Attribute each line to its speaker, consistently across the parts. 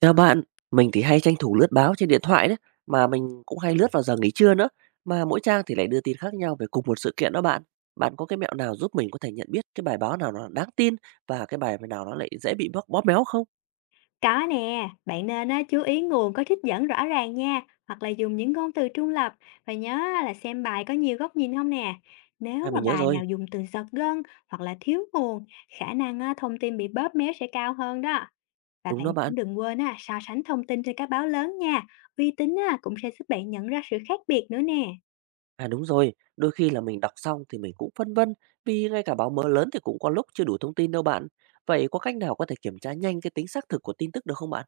Speaker 1: Chào bạn, mình thì hay tranh thủ lướt báo trên điện thoại đấy, mà mình cũng hay lướt vào giờ nghỉ trưa nữa, mà mỗi trang thì lại đưa tin khác nhau về cùng một sự kiện đó bạn. Bạn có cái mẹo nào giúp mình có thể nhận biết cái bài báo nào nó đáng tin và cái bài nào nó lại dễ bị bóp bóp méo không?
Speaker 2: Có nè, bạn nên chú ý nguồn có trích dẫn rõ ràng nha, hoặc là dùng những ngôn từ trung lập và nhớ là xem bài có nhiều góc nhìn không nè. Nếu
Speaker 1: À,
Speaker 2: mà
Speaker 1: mình nhớ
Speaker 2: bài
Speaker 1: rồi,
Speaker 2: nào dùng từ giật gân hoặc là thiếu nguồn, khả năng thông tin bị bóp méo sẽ cao hơn đó. Và
Speaker 1: đúng
Speaker 2: bạn
Speaker 1: đó
Speaker 2: cũng
Speaker 1: bạn.
Speaker 2: đừng quên so sánh thông tin trên các báo lớn nha, uy tín cũng sẽ giúp bạn nhận ra sự khác biệt nữa nè.
Speaker 1: À, đúng rồi, đôi khi là mình đọc xong thì mình cũng phân vân vì ngay cả báo mới lớn thì cũng có lúc chưa đủ thông tin đâu bạn. Vậy có cách nào có thể kiểm tra nhanh cái tính xác thực của tin tức được không bạn?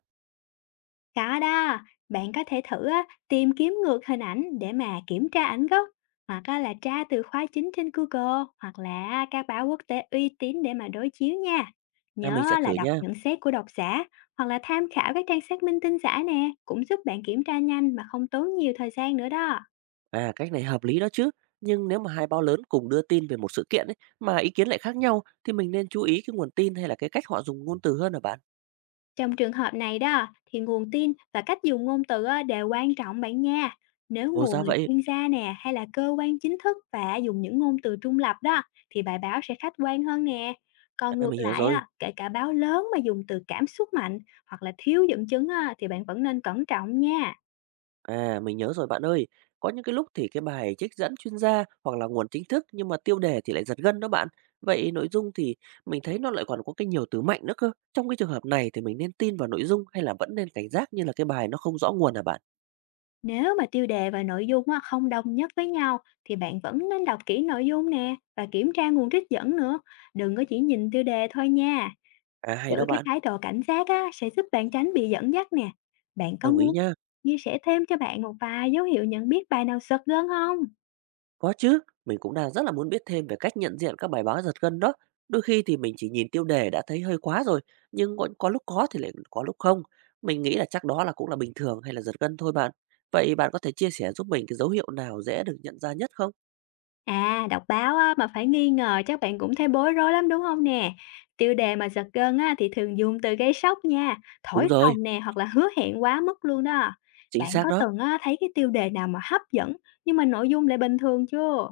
Speaker 2: Có đó, bạn có thể thử tìm kiếm ngược hình ảnh để mà kiểm tra ảnh gốc hoặc là tra từ khóa chính trên Google hoặc là các báo quốc tế uy tín để mà đối chiếu nha.
Speaker 1: À, mình sẽ
Speaker 2: Nhớ là
Speaker 1: thử
Speaker 2: đọc
Speaker 1: nha.
Speaker 2: nhận xét của độc giả hoặc là tham khảo các trang xác minh tin giả nè cũng giúp bạn kiểm tra nhanh mà không tốn nhiều thời gian nữa đó.
Speaker 1: À, cách này hợp lý đó chứ. Nhưng nếu mà hai báo lớn cùng đưa tin về một sự kiện ấy, mà ý kiến lại khác nhau thì mình nên chú ý cái nguồn tin hay là cái cách họ dùng ngôn từ hơn hả bạn?
Speaker 2: Trong trường hợp này đó thì nguồn tin và cách dùng ngôn từ đều quan trọng bạn nha. Nếu
Speaker 1: Ồ,
Speaker 2: nguồn
Speaker 1: ra
Speaker 2: là
Speaker 1: vậy.
Speaker 2: chuyên gia nè hay là cơ quan chính thức và dùng những ngôn từ trung lập đó thì bài báo sẽ khách quan hơn nè. Còn
Speaker 1: À,
Speaker 2: ngược
Speaker 1: mình hiểu
Speaker 2: lại
Speaker 1: rồi.
Speaker 2: kể cả báo lớn mà dùng từ cảm xúc mạnh hoặc là thiếu dẫn chứng thì bạn vẫn nên cẩn trọng nha.
Speaker 1: À, mình nhớ rồi bạn ơi. Có những cái lúc thì cái bài trích dẫn chuyên gia hoặc là nguồn chính thức nhưng mà tiêu đề thì lại giật gân đó bạn. Vậy nội dung thì mình thấy nó lại còn có cái nhiều từ mạnh nữa cơ. Trong cái trường hợp này thì mình nên tin vào nội dung hay là vẫn nên cảnh giác như là cái bài nó không rõ nguồn hả bạn?
Speaker 2: Nếu mà tiêu đề và nội dung không đồng nhất với nhau thì bạn vẫn nên đọc kỹ nội dung nè và kiểm tra nguồn trích dẫn nữa. Đừng có chỉ nhìn tiêu đề thôi nha.
Speaker 1: À, hay
Speaker 2: Giữ
Speaker 1: đó
Speaker 2: cái
Speaker 1: bạn.
Speaker 2: thái độ cảnh giác sẽ giúp bạn tránh bị dẫn dắt nè. Bạn có
Speaker 1: Đồng ý
Speaker 2: muốn
Speaker 1: nhá.
Speaker 2: chia sẻ thêm cho bạn một vài dấu hiệu nhận biết bài nào sực gân không?
Speaker 1: Có chứ, mình cũng đang rất là muốn biết thêm về cách nhận diện các bài báo giật gân đó. Đôi khi thì mình chỉ nhìn tiêu đề đã thấy hơi quá rồi, nhưng có lúc có thì lại có lúc không. Mình nghĩ là chắc đó là cũng là bình thường hay là giật gân thôi bạn. Vậy bạn có thể chia sẻ giúp mình cái dấu hiệu nào dễ được nhận ra nhất không?
Speaker 2: Đọc báo mà phải nghi ngờ chắc bạn cũng thấy bối rối lắm, đúng không nè? Tiêu đề mà giật gân thì thường dùng từ gây sốc nha, thổi
Speaker 1: Đúng rồi,
Speaker 2: phồng nè, hoặc là hứa hẹn quá mức luôn đó.
Speaker 1: chính
Speaker 2: Bạn
Speaker 1: xác
Speaker 2: có
Speaker 1: đó.
Speaker 2: từng thấy cái tiêu đề nào mà hấp dẫn nhưng mà nội dung lại bình thường chưa?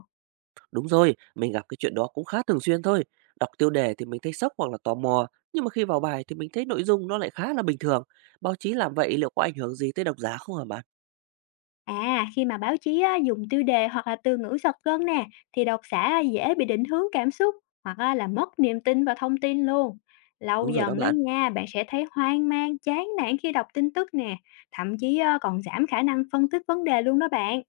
Speaker 1: Đúng rồi, mình gặp cái chuyện đó cũng khá thường xuyên thôi. Đọc tiêu đề thì mình thấy sốc hoặc là tò mò, nhưng mà khi vào bài thì mình thấy nội dung nó lại khá là bình thường. Báo chí làm vậy liệu có ảnh hưởng gì tới độc giả không hả bạn?
Speaker 2: Khi mà báo chí dùng tiêu đề hoặc là từ ngữ giật gân nè, thì độc giả dễ bị định hướng cảm xúc hoặc là mất niềm tin vào thông tin luôn. Lâu
Speaker 1: Đúng rồi đó
Speaker 2: dần đó
Speaker 1: bạn.
Speaker 2: nha, bạn sẽ thấy hoang mang, chán nản khi đọc tin tức nè, thậm chí còn giảm khả năng phân tích vấn đề luôn đó bạn.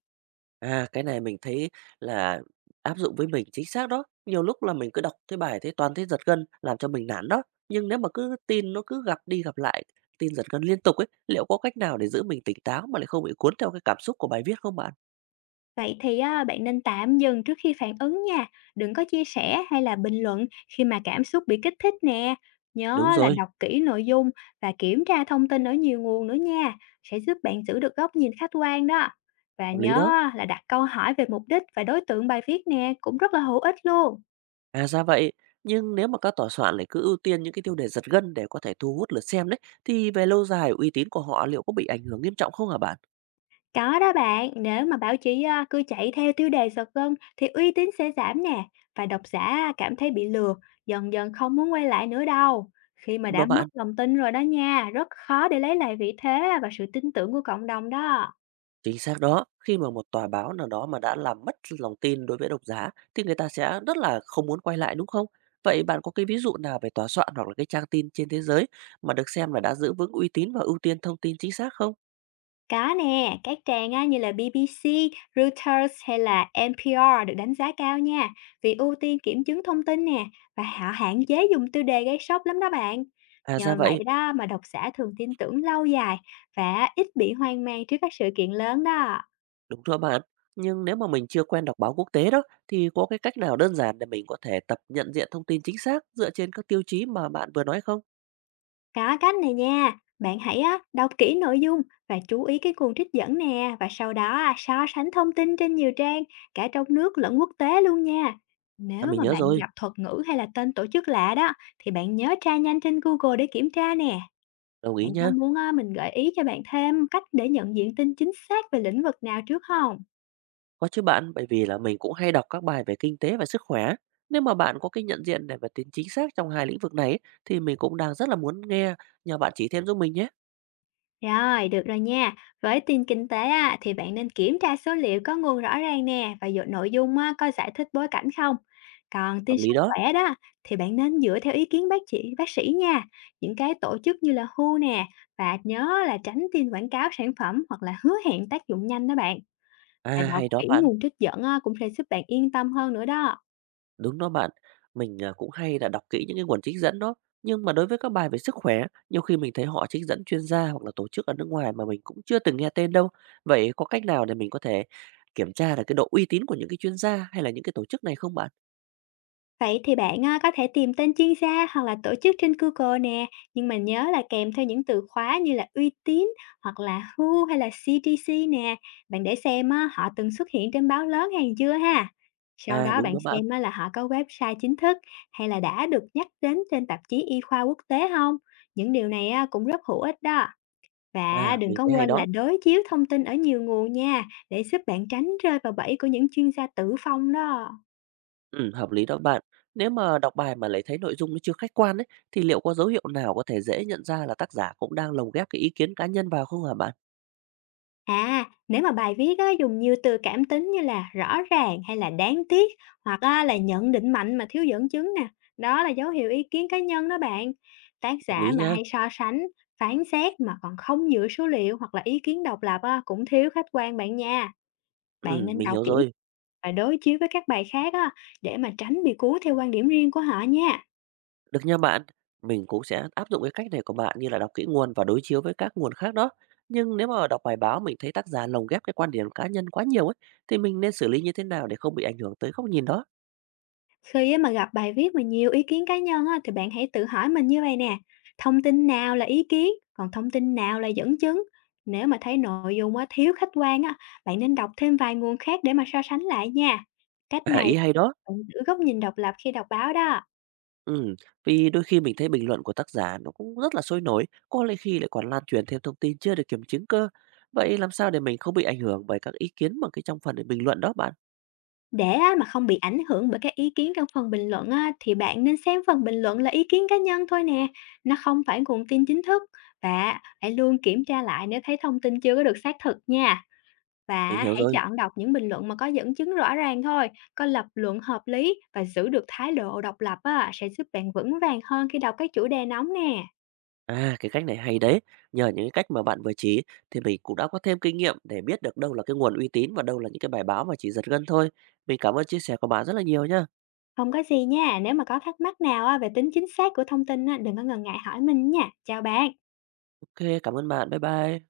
Speaker 1: À, cái này mình thấy là áp dụng với mình chính xác đó. Nhiều lúc là mình cứ đọc cái bài thấy toàn thấy giật gân, làm cho mình nản đó. Nhưng nếu mà cứ tin nó cứ gặp đi gặp lại, tin giật gân liên tục ấy, liệu có cách nào để giữ mình tỉnh táo mà lại không bị cuốn theo cái cảm xúc của bài viết không bạn?
Speaker 2: Vậy thì bạn nên tạm dừng trước khi phản ứng nha, đừng có chia sẻ hay là bình luận khi mà cảm xúc bị kích thích nè.
Speaker 1: Đúng
Speaker 2: Nhớ là
Speaker 1: rồi,
Speaker 2: đọc kỹ nội dung và kiểm tra thông tin ở nhiều nguồn nữa nha, sẽ giúp bạn giữ được góc nhìn khách quan đó. Và
Speaker 1: hợp lý
Speaker 2: nhớ
Speaker 1: đó.
Speaker 2: là đặt câu hỏi về mục đích và đối tượng bài viết nè, cũng rất là hữu ích luôn.
Speaker 1: À, ra vậy, nhưng nếu mà các tòa soạn lại cứ ưu tiên những cái tiêu đề giật gân để có thể thu hút lượt xem đấy, thì về lâu dài uy tín của họ liệu có bị ảnh hưởng nghiêm trọng không hả bạn?
Speaker 2: Có đó bạn, nếu mà báo chí cứ chạy theo tiêu đề giật gân thì uy tín sẽ giảm nè và độc giả cảm thấy bị lừa, dần dần không muốn quay lại nữa đâu. Khi mà
Speaker 1: Đúng
Speaker 2: đã
Speaker 1: đó
Speaker 2: mất
Speaker 1: bạn.
Speaker 2: lòng tin rồi đó nha, rất khó để lấy lại vị thế và sự tin tưởng của cộng đồng đó.
Speaker 1: Chính xác đó, khi mà một tòa báo nào đó mà đã làm mất lòng tin đối với độc giả thì người ta sẽ rất là không muốn quay lại đúng không? Vậy bạn có cái ví dụ nào về tòa soạn hoặc là cái trang tin trên thế giới mà được xem là đã giữ vững uy tín và ưu tiên thông tin chính xác không?
Speaker 2: Có nè, các trang như là BBC, Reuters hay là NPR được đánh giá cao nha, vì ưu tiên kiểm chứng thông tin nè và họ hạn chế dùng tiêu đề gây sốc lắm đó bạn.
Speaker 1: À, ra
Speaker 2: Nhờ vậy
Speaker 1: vậy,
Speaker 2: đó mà độc giả thường tin tưởng lâu dài và ít bị hoang mang trước các sự kiện lớn đó.
Speaker 1: đúng rồi bạn. Nhưng nếu mà mình chưa quen đọc báo quốc tế đó thì có cái cách nào đơn giản để mình có thể tập nhận diện thông tin chính xác dựa trên các tiêu chí mà bạn vừa nói không?
Speaker 2: Có cách này nha, bạn hãy đọc kỹ nội dung và chú ý cái nguồn trích dẫn nè và sau đó so sánh thông tin trên nhiều trang, cả trong nước lẫn quốc tế luôn nha.
Speaker 1: À,
Speaker 2: Nếu
Speaker 1: mình
Speaker 2: mà
Speaker 1: nhớ
Speaker 2: bạn
Speaker 1: rồi,
Speaker 2: gặp thuật ngữ hay là tên tổ chức lạ đó thì bạn nhớ tra nhanh trên Google để kiểm tra nè.
Speaker 1: đồng ý
Speaker 2: Bạn có
Speaker 1: nhá.
Speaker 2: muốn mình gợi ý cho bạn thêm cách để nhận diện tin chính xác về lĩnh vực nào trước không?
Speaker 1: Có chứ bạn, bởi vì là mình cũng hay đọc các bài về kinh tế và sức khỏe. Nếu mà bạn có cái nhận diện để mà tính chính xác trong hai lĩnh vực này ấy, thì mình cũng đang rất là muốn nghe nhờ bạn chỉ thêm giúp mình nhé.
Speaker 2: Rồi, được rồi nha. Với tin kinh tế thì bạn nên kiểm tra số liệu có nguồn rõ ràng nè và dựa nội dung có giải thích bối cảnh không. Còn
Speaker 1: Hợp
Speaker 2: tin
Speaker 1: lý
Speaker 2: sức
Speaker 1: đó.
Speaker 2: khỏe đó thì bạn nên dựa theo ý kiến bác sĩ nha. Những cái tổ chức như là WHO nè và nhớ là tránh tin quảng cáo sản phẩm hoặc là hứa hẹn tác dụng nhanh đó bạn.
Speaker 1: À
Speaker 2: Và đọc
Speaker 1: hay đó
Speaker 2: kỹ
Speaker 1: bạn,
Speaker 2: nguồn trích dẫn cũng sẽ giúp bạn yên tâm hơn nữa đó.
Speaker 1: đúng đó bạn. Mình à, cũng hay là đọc kỹ những cái nguồn trích dẫn đó. Nhưng mà đối với các bài về sức khỏe, nhiều khi mình thấy họ trích dẫn chuyên gia hoặc là tổ chức ở nước ngoài mà mình cũng chưa từng nghe tên đâu. Vậy có cách nào để mình có thể kiểm tra là cái độ uy tín của những cái chuyên gia hay là những cái tổ chức này không bạn?
Speaker 2: Vậy thì bạn có thể tìm tên chuyên gia hoặc là tổ chức trên Google nè, nhưng mà nhớ là kèm theo những từ khóa như là uy tín hoặc là WHO hay là CDC nè. Bạn để xem họ từng xuất hiện trên báo lớn hay chưa ha. Sau
Speaker 1: À,
Speaker 2: đó
Speaker 1: đúng
Speaker 2: bạn
Speaker 1: đó bạn.
Speaker 2: xem là họ có website chính thức hay là đã được nhắc đến trên tạp chí y khoa quốc tế không. Những điều này cũng rất hữu ích đó. Và
Speaker 1: À,
Speaker 2: đừng
Speaker 1: mình
Speaker 2: có
Speaker 1: thấy hay
Speaker 2: quên là
Speaker 1: đó.
Speaker 2: đối chiếu thông tin ở nhiều nguồn nha, để giúp bạn tránh rơi vào bẫy của những chuyên gia tự phong đó.
Speaker 1: Hợp lý đó bạn. Nếu mà đọc bài mà lại thấy nội dung nó chưa khách quan ấy, thì liệu có dấu hiệu nào có thể dễ nhận ra là tác giả cũng đang lồng ghép cái ý kiến cá nhân vào không hả bạn?
Speaker 2: Nếu mà bài viết dùng nhiều từ cảm tính như là rõ ràng hay là đáng tiếc hoặc là nhận định mạnh mà thiếu dẫn chứng nè, đó là dấu hiệu ý kiến cá nhân đó bạn. Tác
Speaker 1: Đồng
Speaker 2: giả
Speaker 1: ý
Speaker 2: mà
Speaker 1: nhá.
Speaker 2: hay so sánh, phán xét mà còn không dựa số liệu hoặc là ý kiến độc lập cũng thiếu khách quan bạn nha. Bạn nên
Speaker 1: Mình
Speaker 2: đọc
Speaker 1: hiểu
Speaker 2: kỹ
Speaker 1: rồi.
Speaker 2: và đối chiếu với các bài khác để mà tránh bị cuốn theo quan điểm riêng của họ nha.
Speaker 1: Được nha bạn. Mình cũng sẽ áp dụng cái cách này của bạn như là đọc kỹ nguồn và đối chiếu với các nguồn khác đó. Nhưng nếu mà đọc bài báo mình thấy tác giả lồng ghép cái quan điểm cá nhân quá nhiều ấy, thì mình nên xử lý như thế nào để không bị ảnh hưởng tới góc nhìn đó?
Speaker 2: Khi mà gặp bài viết mà nhiều ý kiến cá nhân thì bạn hãy tự hỏi mình như vậy nè, thông tin nào là ý kiến, còn thông tin nào là dẫn chứng? Nếu mà thấy nội dung thiếu khách quan bạn nên đọc thêm vài nguồn khác để mà so sánh lại nha. Cách
Speaker 1: À,
Speaker 2: này
Speaker 1: ý hay đó.
Speaker 2: bạn giữ góc nhìn độc lập khi đọc báo đó.
Speaker 1: Ừ, vì đôi khi mình thấy bình luận của tác giả nó cũng rất là sôi nổi, có lẽ khi lại còn lan truyền thêm thông tin chưa được kiểm chứng cơ. Vậy làm sao để mình không bị ảnh hưởng bởi các ý kiến mà cái trong phần bình luận đó bạn?
Speaker 2: Để mà không bị ảnh hưởng bởi các ý kiến trong phần bình luận thì bạn nên xem phần bình luận là ý kiến cá nhân thôi nè, nó không phải nguồn tin chính thức. Và hãy luôn kiểm tra lại nếu thấy thông tin chưa có được xác thực nha.
Speaker 1: Mình
Speaker 2: Và
Speaker 1: hiểu
Speaker 2: hãy
Speaker 1: rồi.
Speaker 2: chọn đọc những bình luận mà có dẫn chứng rõ ràng thôi, có lập luận hợp lý và giữ được thái độ độc lập sẽ giúp bạn vững vàng hơn khi đọc các chủ đề nóng nè.
Speaker 1: À, cái cách này hay đấy. Nhờ những cái cách mà bạn vừa chỉ thì mình cũng đã có thêm kinh nghiệm để biết được đâu là cái nguồn uy tín và đâu là những cái bài báo mà chỉ giật gân thôi. Mình cảm ơn chia sẻ của bạn rất là nhiều nhá.
Speaker 2: Không có gì nha, nếu mà có thắc mắc nào về tính chính xác của thông tin đừng có ngần ngại hỏi mình nha. Chào bạn.
Speaker 1: OK, cảm ơn bạn. Bye bye.